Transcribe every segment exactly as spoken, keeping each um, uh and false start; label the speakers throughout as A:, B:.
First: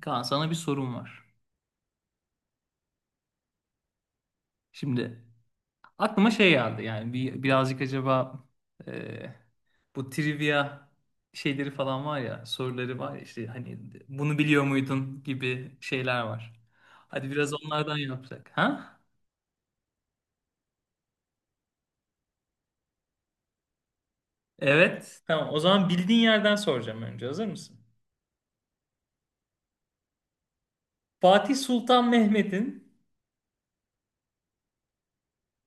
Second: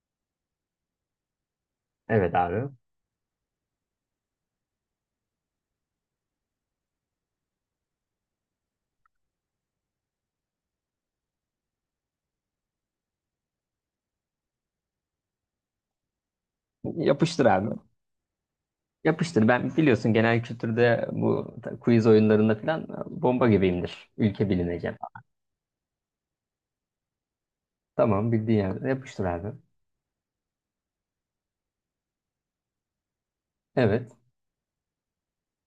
A: Kaan, sana bir sorum var.
B: Evet abi.
A: Şimdi aklıma şey geldi, yani bir, birazcık acaba, e, bu trivia şeyleri falan var ya, soruları var ya, işte hani bunu biliyor muydun gibi şeyler var. Hadi
B: Yapıştır
A: biraz
B: abi.
A: onlardan yapsak. Ha?
B: Yapıştır. Ben biliyorsun genel kültürde bu ta- quiz oyunlarında falan bomba gibiyimdir. Ülke bilineceğim.
A: Evet. Tamam, o zaman bildiğin yerden soracağım. Önce hazır mısın?
B: Tamam bildiğin yerde yapıştır abi.
A: Fatih Sultan Mehmet'in
B: Evet.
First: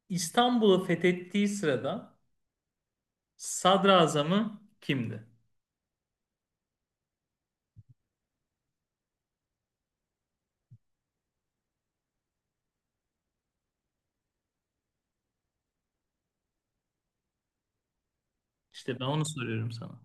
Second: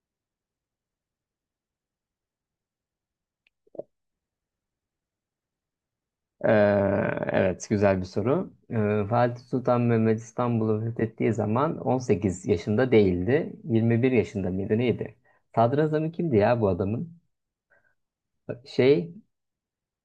A: İstanbul'u fethettiği sırada sadrazamı kimdi?
B: Ee, evet güzel bir soru. Ee, Fatih Sultan Mehmet İstanbul'u fethettiği zaman on sekiz yaşında değildi. yirmi bir yaşında mıydı neydi? Sadrazamı kimdi ya bu adamın?
A: İşte ben
B: Şey
A: onu soruyorum sana.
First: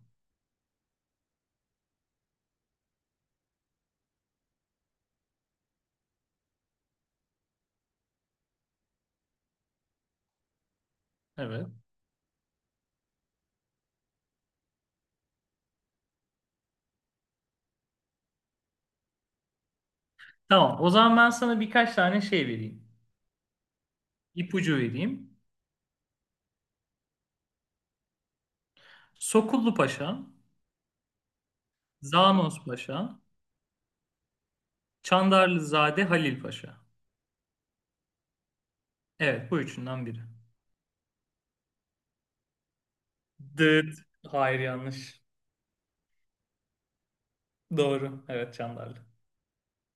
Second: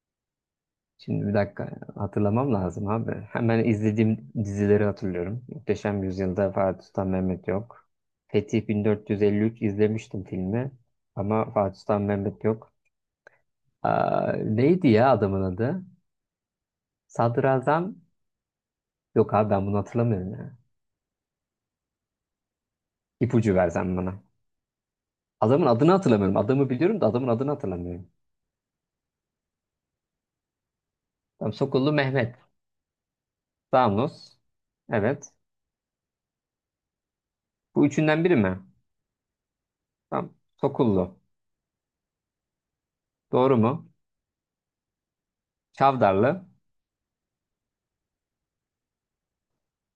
B: Şimdi bir dakika hatırlamam lazım abi. Hemen izlediğim dizileri hatırlıyorum. Muhteşem Yüzyıl'da Fatih Sultan Mehmet yok. Fetih bin dört yüz elli üç izlemiştim filmi. Ama
A: Evet.
B: Fatih Sultan Mehmet yok. Aa, neydi ya adamın adı? Sadrazam. Yok abi ben bunu hatırlamıyorum ya.
A: Tamam, o zaman ben sana birkaç tane şey vereyim.
B: İpucu versen bana.
A: İpucu vereyim.
B: Adamın adını hatırlamıyorum. Adamı biliyorum da adamın adını hatırlamıyorum.
A: Sokullu Paşa,
B: Tamam Sokullu Mehmet.
A: Zanos Paşa,
B: Damlos. Evet.
A: Çandarlızade Halil Paşa.
B: Bu üçünden biri mi?
A: Evet, bu üçünden biri.
B: Tamam. Sokullu. Doğru mu?
A: Dıt. Hayır, yanlış.
B: Çavdarlı.
A: Doğru. Evet, Çandarlı.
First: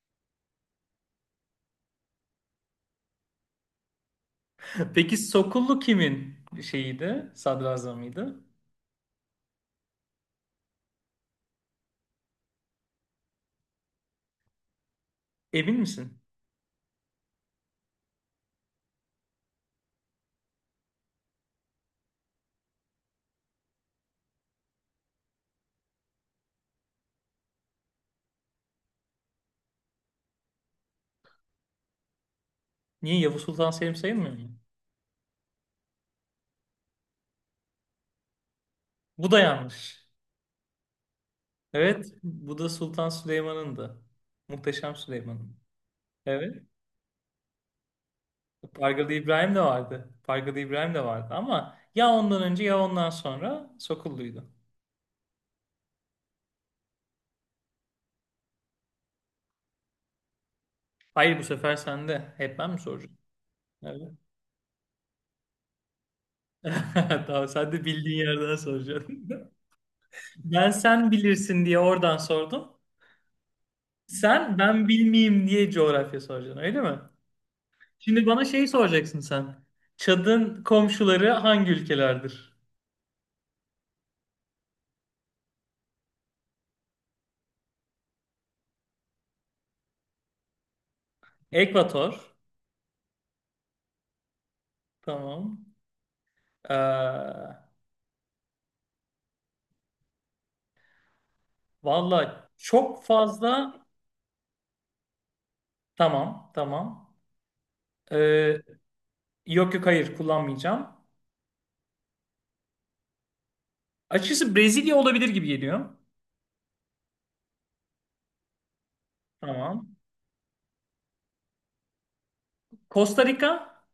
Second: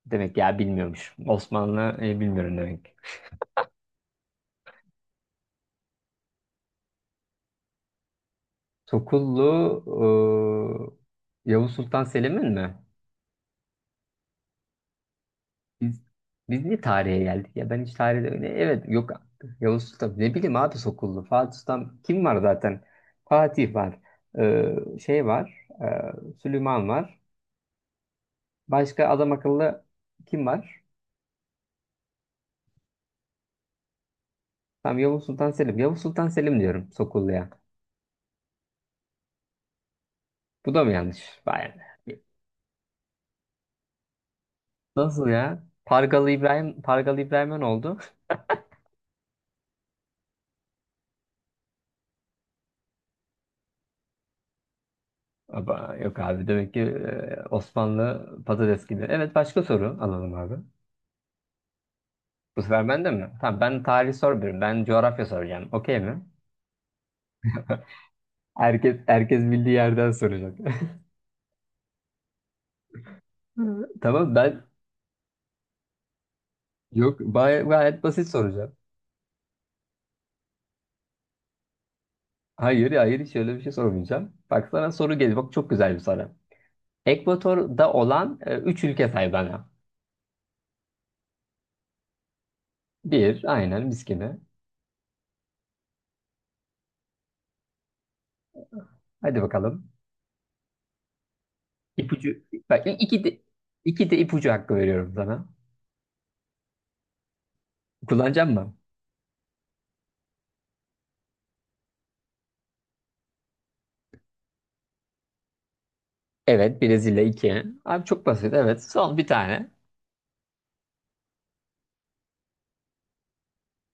B: Demek ya bilmiyormuş. Osmanlı e, bilmiyorum demek.
A: Peki Sokullu kimin şeyiydi? Sadrazamıydı.
B: Sokullu e, Yavuz Sultan Selim'in mi?
A: Emin
B: Biz
A: misin?
B: biz niye tarihe geldik ya? Ben hiç tarihte öyle evet yok. Yavuz Sultan ne bileyim abi Sokullu. Fatih Sultan kim var zaten? Fatih var. E, şey var. e, Süleyman var. Başka adam akıllı kim var?
A: Niye, Yavuz Sultan Selim sayılmıyor mu?
B: Tamam Yavuz Sultan Selim. Yavuz Sultan Selim diyorum Sokullu'ya.
A: Bu da yanlış.
B: Bu da mı yanlış? Vay
A: Evet,
B: be.
A: bu da Sultan Süleyman'ındı. Muhteşem
B: Nasıl
A: Süleyman'ın.
B: ya? Pargalı
A: Evet.
B: İbrahim, Pargalı İbrahim'e ne oldu?
A: Pargalı İbrahim de vardı. Pargalı İbrahim de vardı ama ya ondan önce ya ondan sonra Sokullu'ydu.
B: Aba, yok abi demek ki e, Osmanlı patates gibi. Evet başka soru alalım abi.
A: Hayır, bu sefer sende. Hep
B: Bu
A: ben mi
B: sefer bende
A: soracağım?
B: mi? Tamam ben tarih
A: Evet.
B: sormuyorum. Ben coğrafya soracağım. Okey mi?
A: Tamam, sen de bildiğin yerden
B: Herkes
A: soracaksın.
B: herkes bildiği yerden soracak.
A: Ben, sen bilirsin diye oradan sordum.
B: Tamam
A: Sen,
B: ben
A: ben bilmeyeyim diye coğrafya soracaksın öyle mi?
B: yok bay- gayet
A: Şimdi
B: basit
A: bana şeyi
B: soracağım.
A: soracaksın sen. Çad'ın komşuları hangi ülkelerdir?
B: Hayır hayır hiç öyle bir şey sormayacağım. Bak sana soru geliyor. Bak çok güzel bir soru. Ekvator'da olan e, üç ülke say bana.
A: Ekvator.
B: Bir aynen mis gibi.
A: Tamam. Ee,
B: Hadi bakalım. İpucu.
A: valla
B: Bak
A: çok
B: iki de,
A: fazla.
B: iki de ipucu hakkı veriyorum sana.
A: Tamam, tamam.
B: Kullanacağım
A: Ee,
B: mı?
A: yok yok, hayır, kullanmayacağım. Açıkçası Brezilya olabilir gibi geliyor.
B: Evet Brezilya iki. Abi çok basit evet. Son bir tane.
A: Tamam. Costa Rica.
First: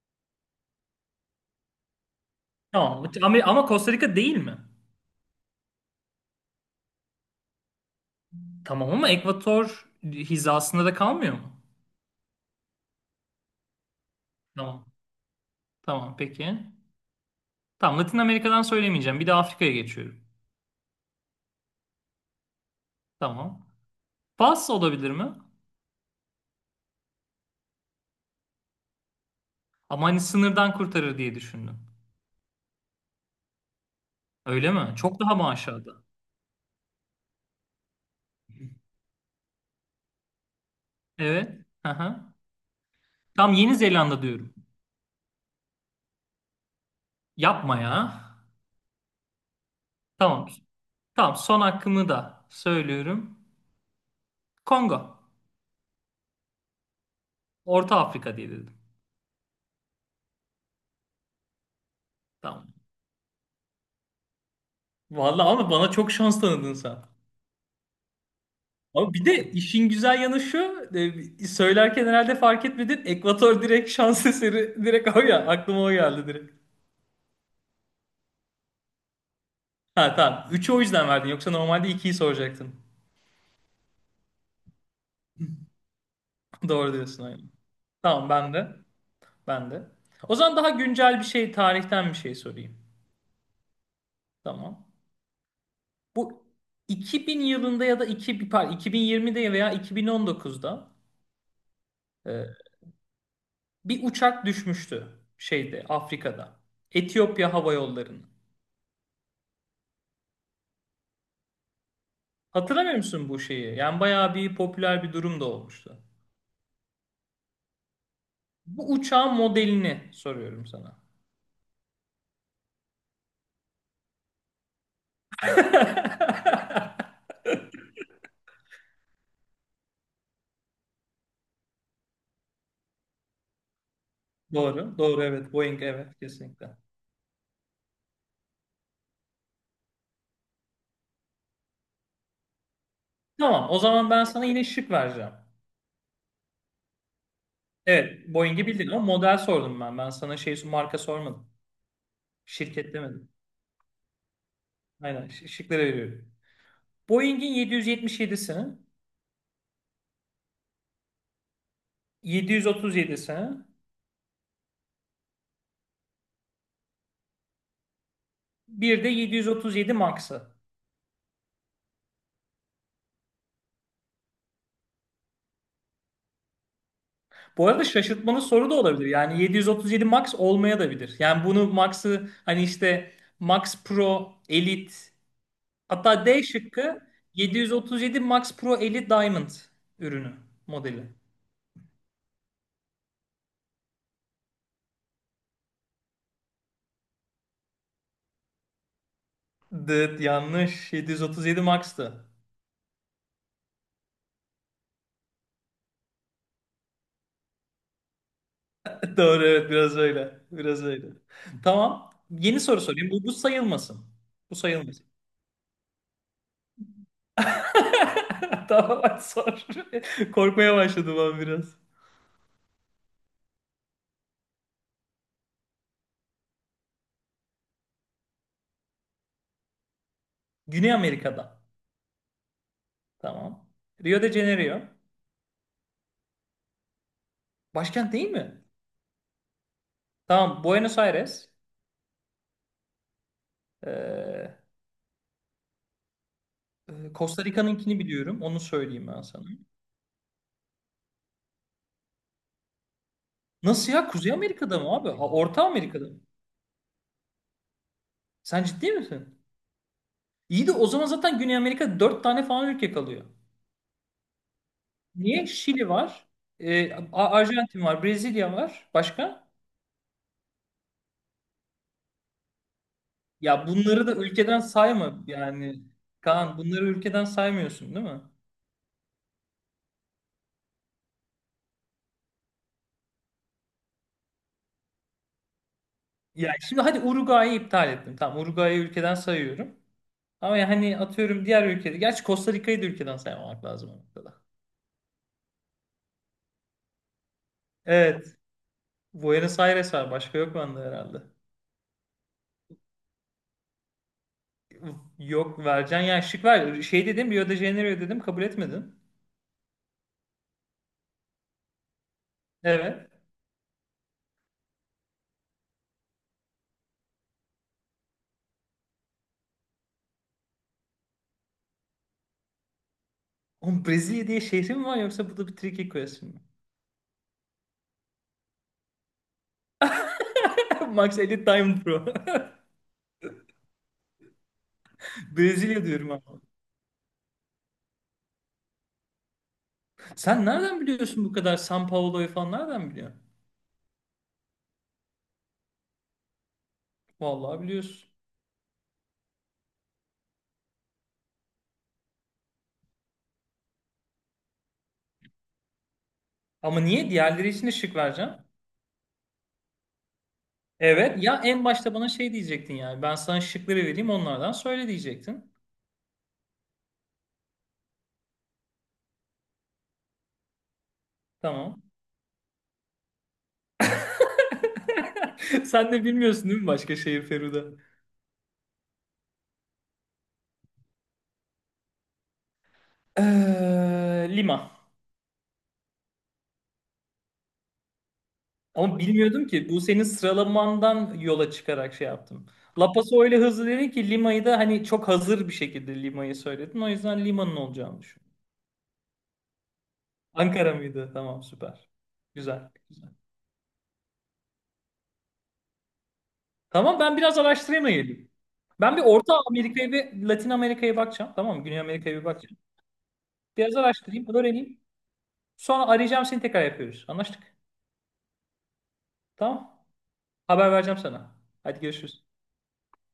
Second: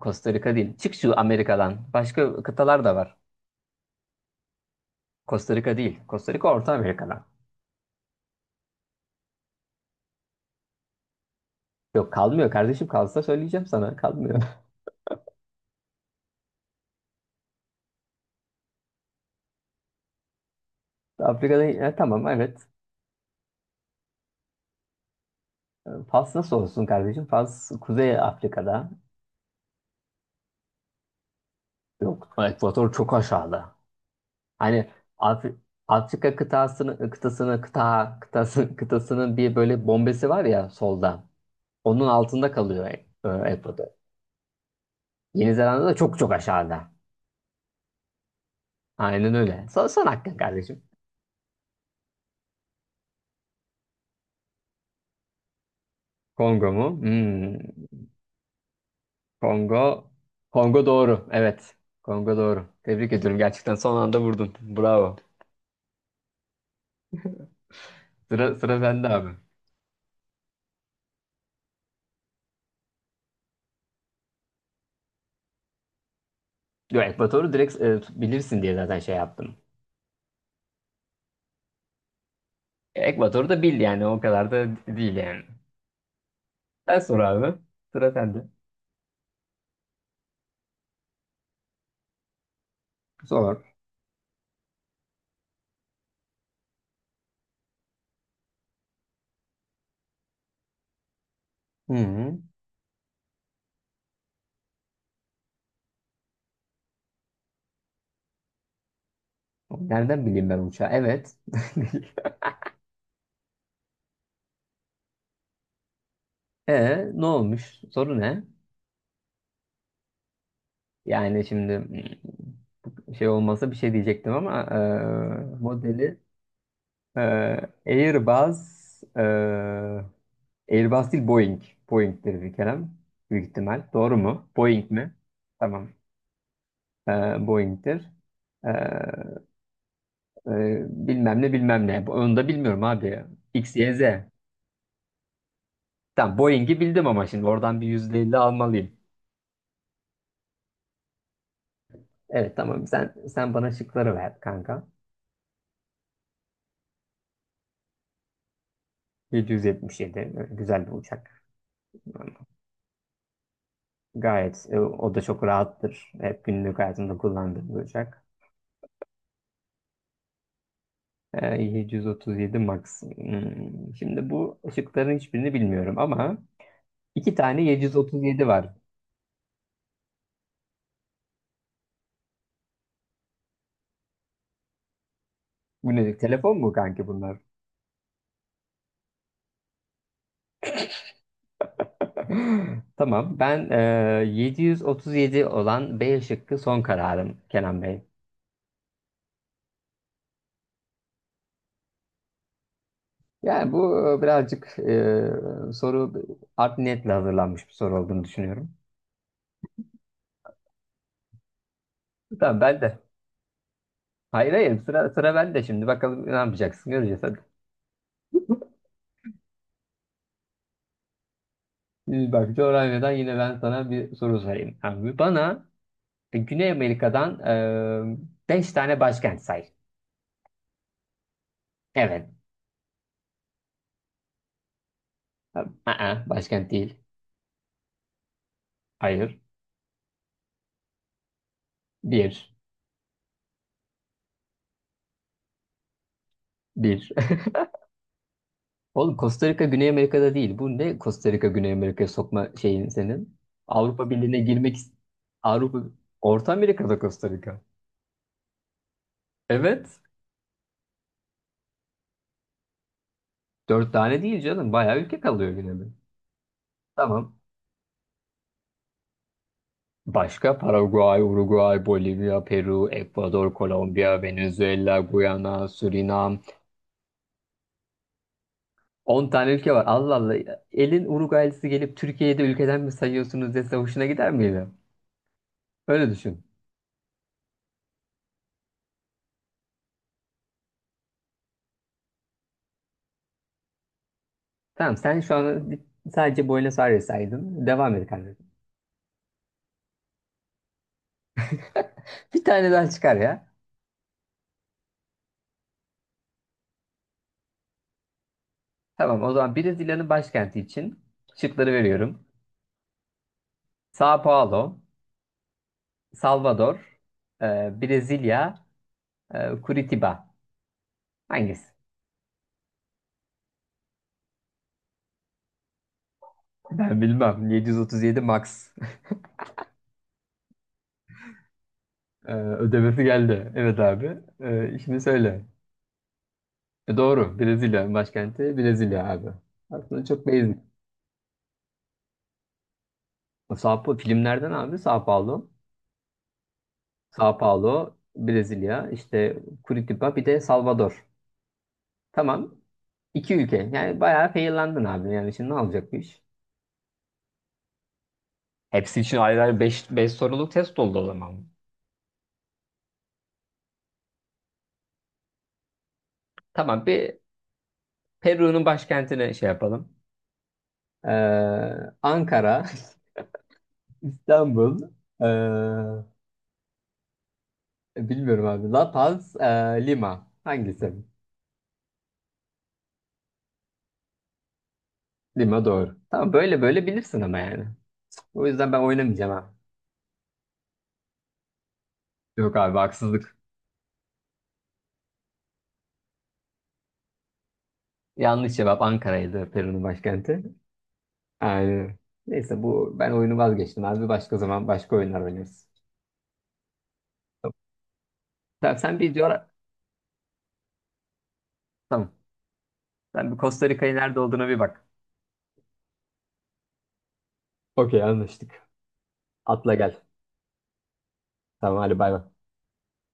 B: Costa Rica değil. Çık şu Amerika'dan. Başka kıtalar da
A: Tamam
B: var.
A: ama, ama Costa Rica değil mi?
B: Costa Rica değil. Costa Rica Orta Amerika'dan.
A: Tamam ama Ekvator hizasında da kalmıyor mu?
B: Yok kalmıyor kardeşim kalsa söyleyeceğim sana. Kalmıyor.
A: Tamam. Tamam, peki. Tamam, Latin Amerika'dan söylemeyeceğim. Bir de Afrika'ya geçiyorum.
B: Afrika'dan e, tamam evet.
A: Tamam. Fas olabilir mi?
B: E, Fas nasıl olsun kardeşim? Fas Kuzey Afrika'da.
A: Ama hani sınırdan kurtarır diye düşündüm.
B: Yok Ekvator çok aşağıda.
A: Öyle
B: Hani
A: mi? Çok daha mı
B: Afri-
A: aşağıda?
B: Afrika kıtasını kıtasını kıta kıtası kıtasının bir böyle bombesi var ya solda.
A: Evet.
B: Onun
A: Aha.
B: altında kalıyor e, e,
A: Tamam, Yeni
B: Ekvator.
A: Zelanda diyorum.
B: Yeni Zelanda da çok çok aşağıda.
A: Yapma ya.
B: Aynen öyle. Son, son hakkın
A: Tamam.
B: kardeşim.
A: Tamam, son hakkımı da söylüyorum. Kongo.
B: Kongo mu? Hmm.
A: Orta Afrika diye dedim.
B: Kongo. Kongo doğru. Evet. Kongo doğru.
A: Tamam.
B: Tebrik ediyorum. Gerçekten son anda vurdun. Bravo.
A: Vallahi ama bana çok şans tanıdın sen.
B: Sıra, sıra bende
A: Ama bir
B: abi.
A: de işin güzel yanı şu, e, söylerken herhalde fark etmedin. Ekvator, direkt şans eseri, direkt o ya, aklıma o geldi direkt.
B: Yo, Ekvador'u direkt e, bilirsin diye zaten şey yaptım.
A: Ha, tamam. üçü o yüzden verdin, yoksa normalde ikiyi soracaktın.
B: Ekvador'u da bil yani. O kadar da değil yani.
A: Doğru
B: Sen sor
A: diyorsun, aynen.
B: abi. Sıra
A: Tamam,
B: sende.
A: ben de. Ben de. O zaman daha güncel bir şey, tarihten bir şey sorayım.
B: Sor.
A: Tamam. Bu iki bin yılında ya da iki, pardon, iki bin yirmide veya iki bin on dokuzda
B: Hı hı.
A: e, bir uçak düşmüştü şeyde, Afrika'da. Etiyopya Hava Yolları'nın.
B: Nereden bileyim ben uçağı? Evet.
A: Hatırlamıyor musun bu şeyi? Yani bayağı bir popüler bir durum da olmuştu.
B: E ne olmuş? Soru ne?
A: Bu uçağın modelini soruyorum sana.
B: Yani şimdi hmm, şey olmasa bir şey diyecektim ama e, modeli. Ee, Airbus, ee, Airbus değil Boeing. Boeing'tir bir kere. Büyük ihtimal. Doğru mu? Boeing
A: Doğru,
B: mi?
A: doğru evet. Boeing,
B: Tamam.
A: evet, kesinlikle.
B: Ee, Boeing'tir. Ee, e, bilmem ne bilmem ne. Onu da bilmiyorum abi.
A: Tamam,
B: X,
A: o
B: Y, Z.
A: zaman ben sana yine şık vereceğim.
B: Tamam Boeing'i bildim ama şimdi oradan bir
A: Evet,
B: yüzde elli
A: Boeing'i bildin
B: almalıyım.
A: ama model sordum ben. Ben sana şey, marka sormadım.
B: Evet tamam
A: Şirket
B: sen
A: demedim.
B: sen bana şıkları ver kanka.
A: Aynen, şi- şıkları veriyorum. Boeing'in yedi yüz yetmiş yedisini,
B: yedi yedi yedi böyle güzel bir uçak.
A: yedi otuz yedisini,
B: Gayet e, o da çok rahattır. Hep günlük hayatımda kullandığım bir uçak.
A: bir de yedi yüz otuz yedi Max'ı.
B: Ee, yedi otuz yedi Max. Hmm, Şimdi bu ışıkların hiçbirini bilmiyorum ama iki tane
A: Bu arada şaşırtmalı
B: yedi yüz otuz yedi
A: soru
B: var.
A: da olabilir. Yani yedi otuz yedi Max olmaya da bilir. Yani bunu Max'ı, hani işte Max Pro Elite,
B: Bu ne?
A: hatta D
B: Telefon mu
A: şıkkı
B: kanki bunlar?
A: yedi yüz otuz yedi Max Pro Elite Diamond ürünü, modeli.
B: Tamam. Ben e, yedi yüz otuz yedi olan B şıkkı son kararım Kenan Bey.
A: Dıt, yanlış. yedi otuz yedi Max'tı.
B: Yani bu e, birazcık e, soru art niyetle hazırlanmış bir soru olduğunu düşünüyorum.
A: Doğru, evet, biraz öyle. Biraz öyle. Tamam.
B: Tamam
A: Yeni
B: ben
A: soru
B: de.
A: sorayım. Bu, bu sayılmasın.
B: Hayır
A: Bu
B: hayır
A: sayılmasın.
B: sıra, sıra bende şimdi. Bakalım ne yapacaksın göreceğiz hadi.
A: Tamam, hadi sor. Korkmaya başladım ben biraz.
B: Şimdi bak coğrafyadan yine ben sana bir soru sorayım. Abi bana E, Güney Amerika'dan e, beş tane başkent say.
A: Güney Amerika'da.
B: Evet.
A: Tamam. Rio de Janeiro.
B: Aa, başkent değil.
A: Başkent değil mi?
B: Hayır.
A: Tamam, Buenos Aires.
B: Bir.
A: Ee, e,
B: Bir.
A: Costa Rica'nınkini biliyorum. Onu söyleyeyim
B: Oğlum
A: ben sana.
B: Costa Rica Güney Amerika'da değil. Bu ne Costa Rica Güney Amerika'ya sokma şeyin senin?
A: Nasıl ya?
B: Avrupa
A: Kuzey
B: Birliği'ne girmek
A: Amerika'da mı
B: ist-
A: abi? Ha, Orta
B: Avrupa
A: Amerika'da mı?
B: Orta Amerika'da Costa Rica.
A: Sen ciddi misin?
B: Evet.
A: İyi de o zaman zaten Güney Amerika'da dört tane falan ülke kalıyor.
B: Dört tane değil canım. Bayağı ülke
A: Niye?
B: kalıyor Güney
A: Şili
B: Amerika.
A: var. e, A-
B: Tamam.
A: Arjantin var. Brezilya var. Başka?
B: Başka Paraguay, Uruguay, Bolivya, Peru, Ekvador,
A: Ya bunları da
B: Kolombiya,
A: ülkeden
B: Venezuela,
A: sayma.
B: Guyana,
A: Yani
B: Surinam,
A: Kaan, bunları ülkeden saymıyorsun değil mi?
B: On tane ülke var. Allah Allah. Elin Uruguaylısı gelip Türkiye'yi de ülkeden mi sayıyorsunuz dese hoşuna gider miydi? Öyle düşün.
A: Ya şimdi, hadi, Uruguay'ı iptal ettim. Tamam, Uruguay'ı ülkeden sayıyorum. Ama yani atıyorum diğer ülkede. Gerçi Costa Rica'yı da ülkeden saymamak lazım o noktada.
B: Tamam sen şu an bir- sadece Buenos Aires saydın. Devam et
A: Evet.
B: kardeşim.
A: Buenos Aires var. Başka yok bende herhalde.
B: Bir tane daha çıkar ya.
A: Yok, vereceksin. Yani şık ver. Şey dedim, Rio de Janeiro dedim. Kabul etmedin.
B: Tamam o zaman Brezilya'nın başkenti için şıkları veriyorum.
A: Evet.
B: São Paulo, Salvador, e, Brezilya, e, Curitiba. Hangisi?
A: Oğlum, Brezilya diye şehri mi var, yoksa bu da bir tricky question mi?
B: Ben bilmem. yedi yüz otuz yedi Max.
A: Max Edit Time Pro.
B: E, ödemesi geldi. Evet abi. E, şimdi söyle.
A: Brezilya diyorum ama.
B: E doğru. Brezilya başkenti Brezilya abi. Aslında çok
A: Sen
B: basic.
A: nereden biliyorsun bu kadar, São Paulo'yu falan nereden biliyorsun?
B: Sao Paulo filmlerden abi Sao Paulo. Sao
A: Vallahi
B: Paulo,
A: biliyorsun.
B: Brezilya, işte Curitiba bir de Salvador. Tamam. İki ülke. Yani bayağı feyirlandın abi. Yani şimdi ne olacak bu iş?
A: Ama niye? Diğerleri için de şık vereceğim.
B: Hepsi için ayrı ayrı beş beş soruluk test oldu o
A: Evet. Ya
B: zaman.
A: en başta bana şey diyecektin yani. Ben sana şıkları vereyim, onlardan söyle diyecektin.
B: Tamam bir Peru'nun başkentine şey yapalım.
A: Tamam.
B: Ee, Ankara, İstanbul, ee,
A: Sen de bilmiyorsun değil mi başka şehir, Feruda?
B: bilmiyorum abi. La Paz, ee, Lima. Hangisi?
A: Ee, Lima.
B: Lima doğru. Tamam böyle böyle bilirsin ama yani. O yüzden ben
A: Ama
B: oynamayacağım
A: bilmiyordum
B: ha.
A: ki. Bu senin sıralamandan yola çıkarak şey yaptım.
B: Yok abi
A: La Paso
B: haksızlık.
A: öyle hızlı dedin ki, Lima'yı da hani çok hazır bir şekilde Lima'yı söyledin. O yüzden Lima'nın olacağını düşündüm.
B: Yanlış cevap Ankara'ydı Peru'nun başkenti.
A: Ankara mıydı? Tamam, süper.
B: Aynen. Neyse
A: Güzel.
B: bu ben oyunu vazgeçtim abi. Başka zaman başka oyunlar oynarız.
A: Tamam, ben biraz
B: Tamam.
A: araştırayım da
B: Sen,
A: ben
B: sen
A: bir
B: bir
A: Orta
B: coğra-.
A: Amerika'ya ve Latin Amerika'ya bakacağım. Tamam mı? Güney
B: Tamam.
A: Amerika'ya bir bakacağım.
B: Sen bir Costa
A: Biraz
B: Rica'yı nerede
A: araştırayım,
B: olduğuna bir
A: öğreneyim.
B: bak.
A: Sonra arayacağım seni, tekrar yapıyoruz. Anlaştık.
B: Okey anlaştık. Atla
A: Tamam.
B: gel.
A: Haber vereceğim sana. Hadi
B: Tamam hadi bay
A: görüşürüz.
B: bay.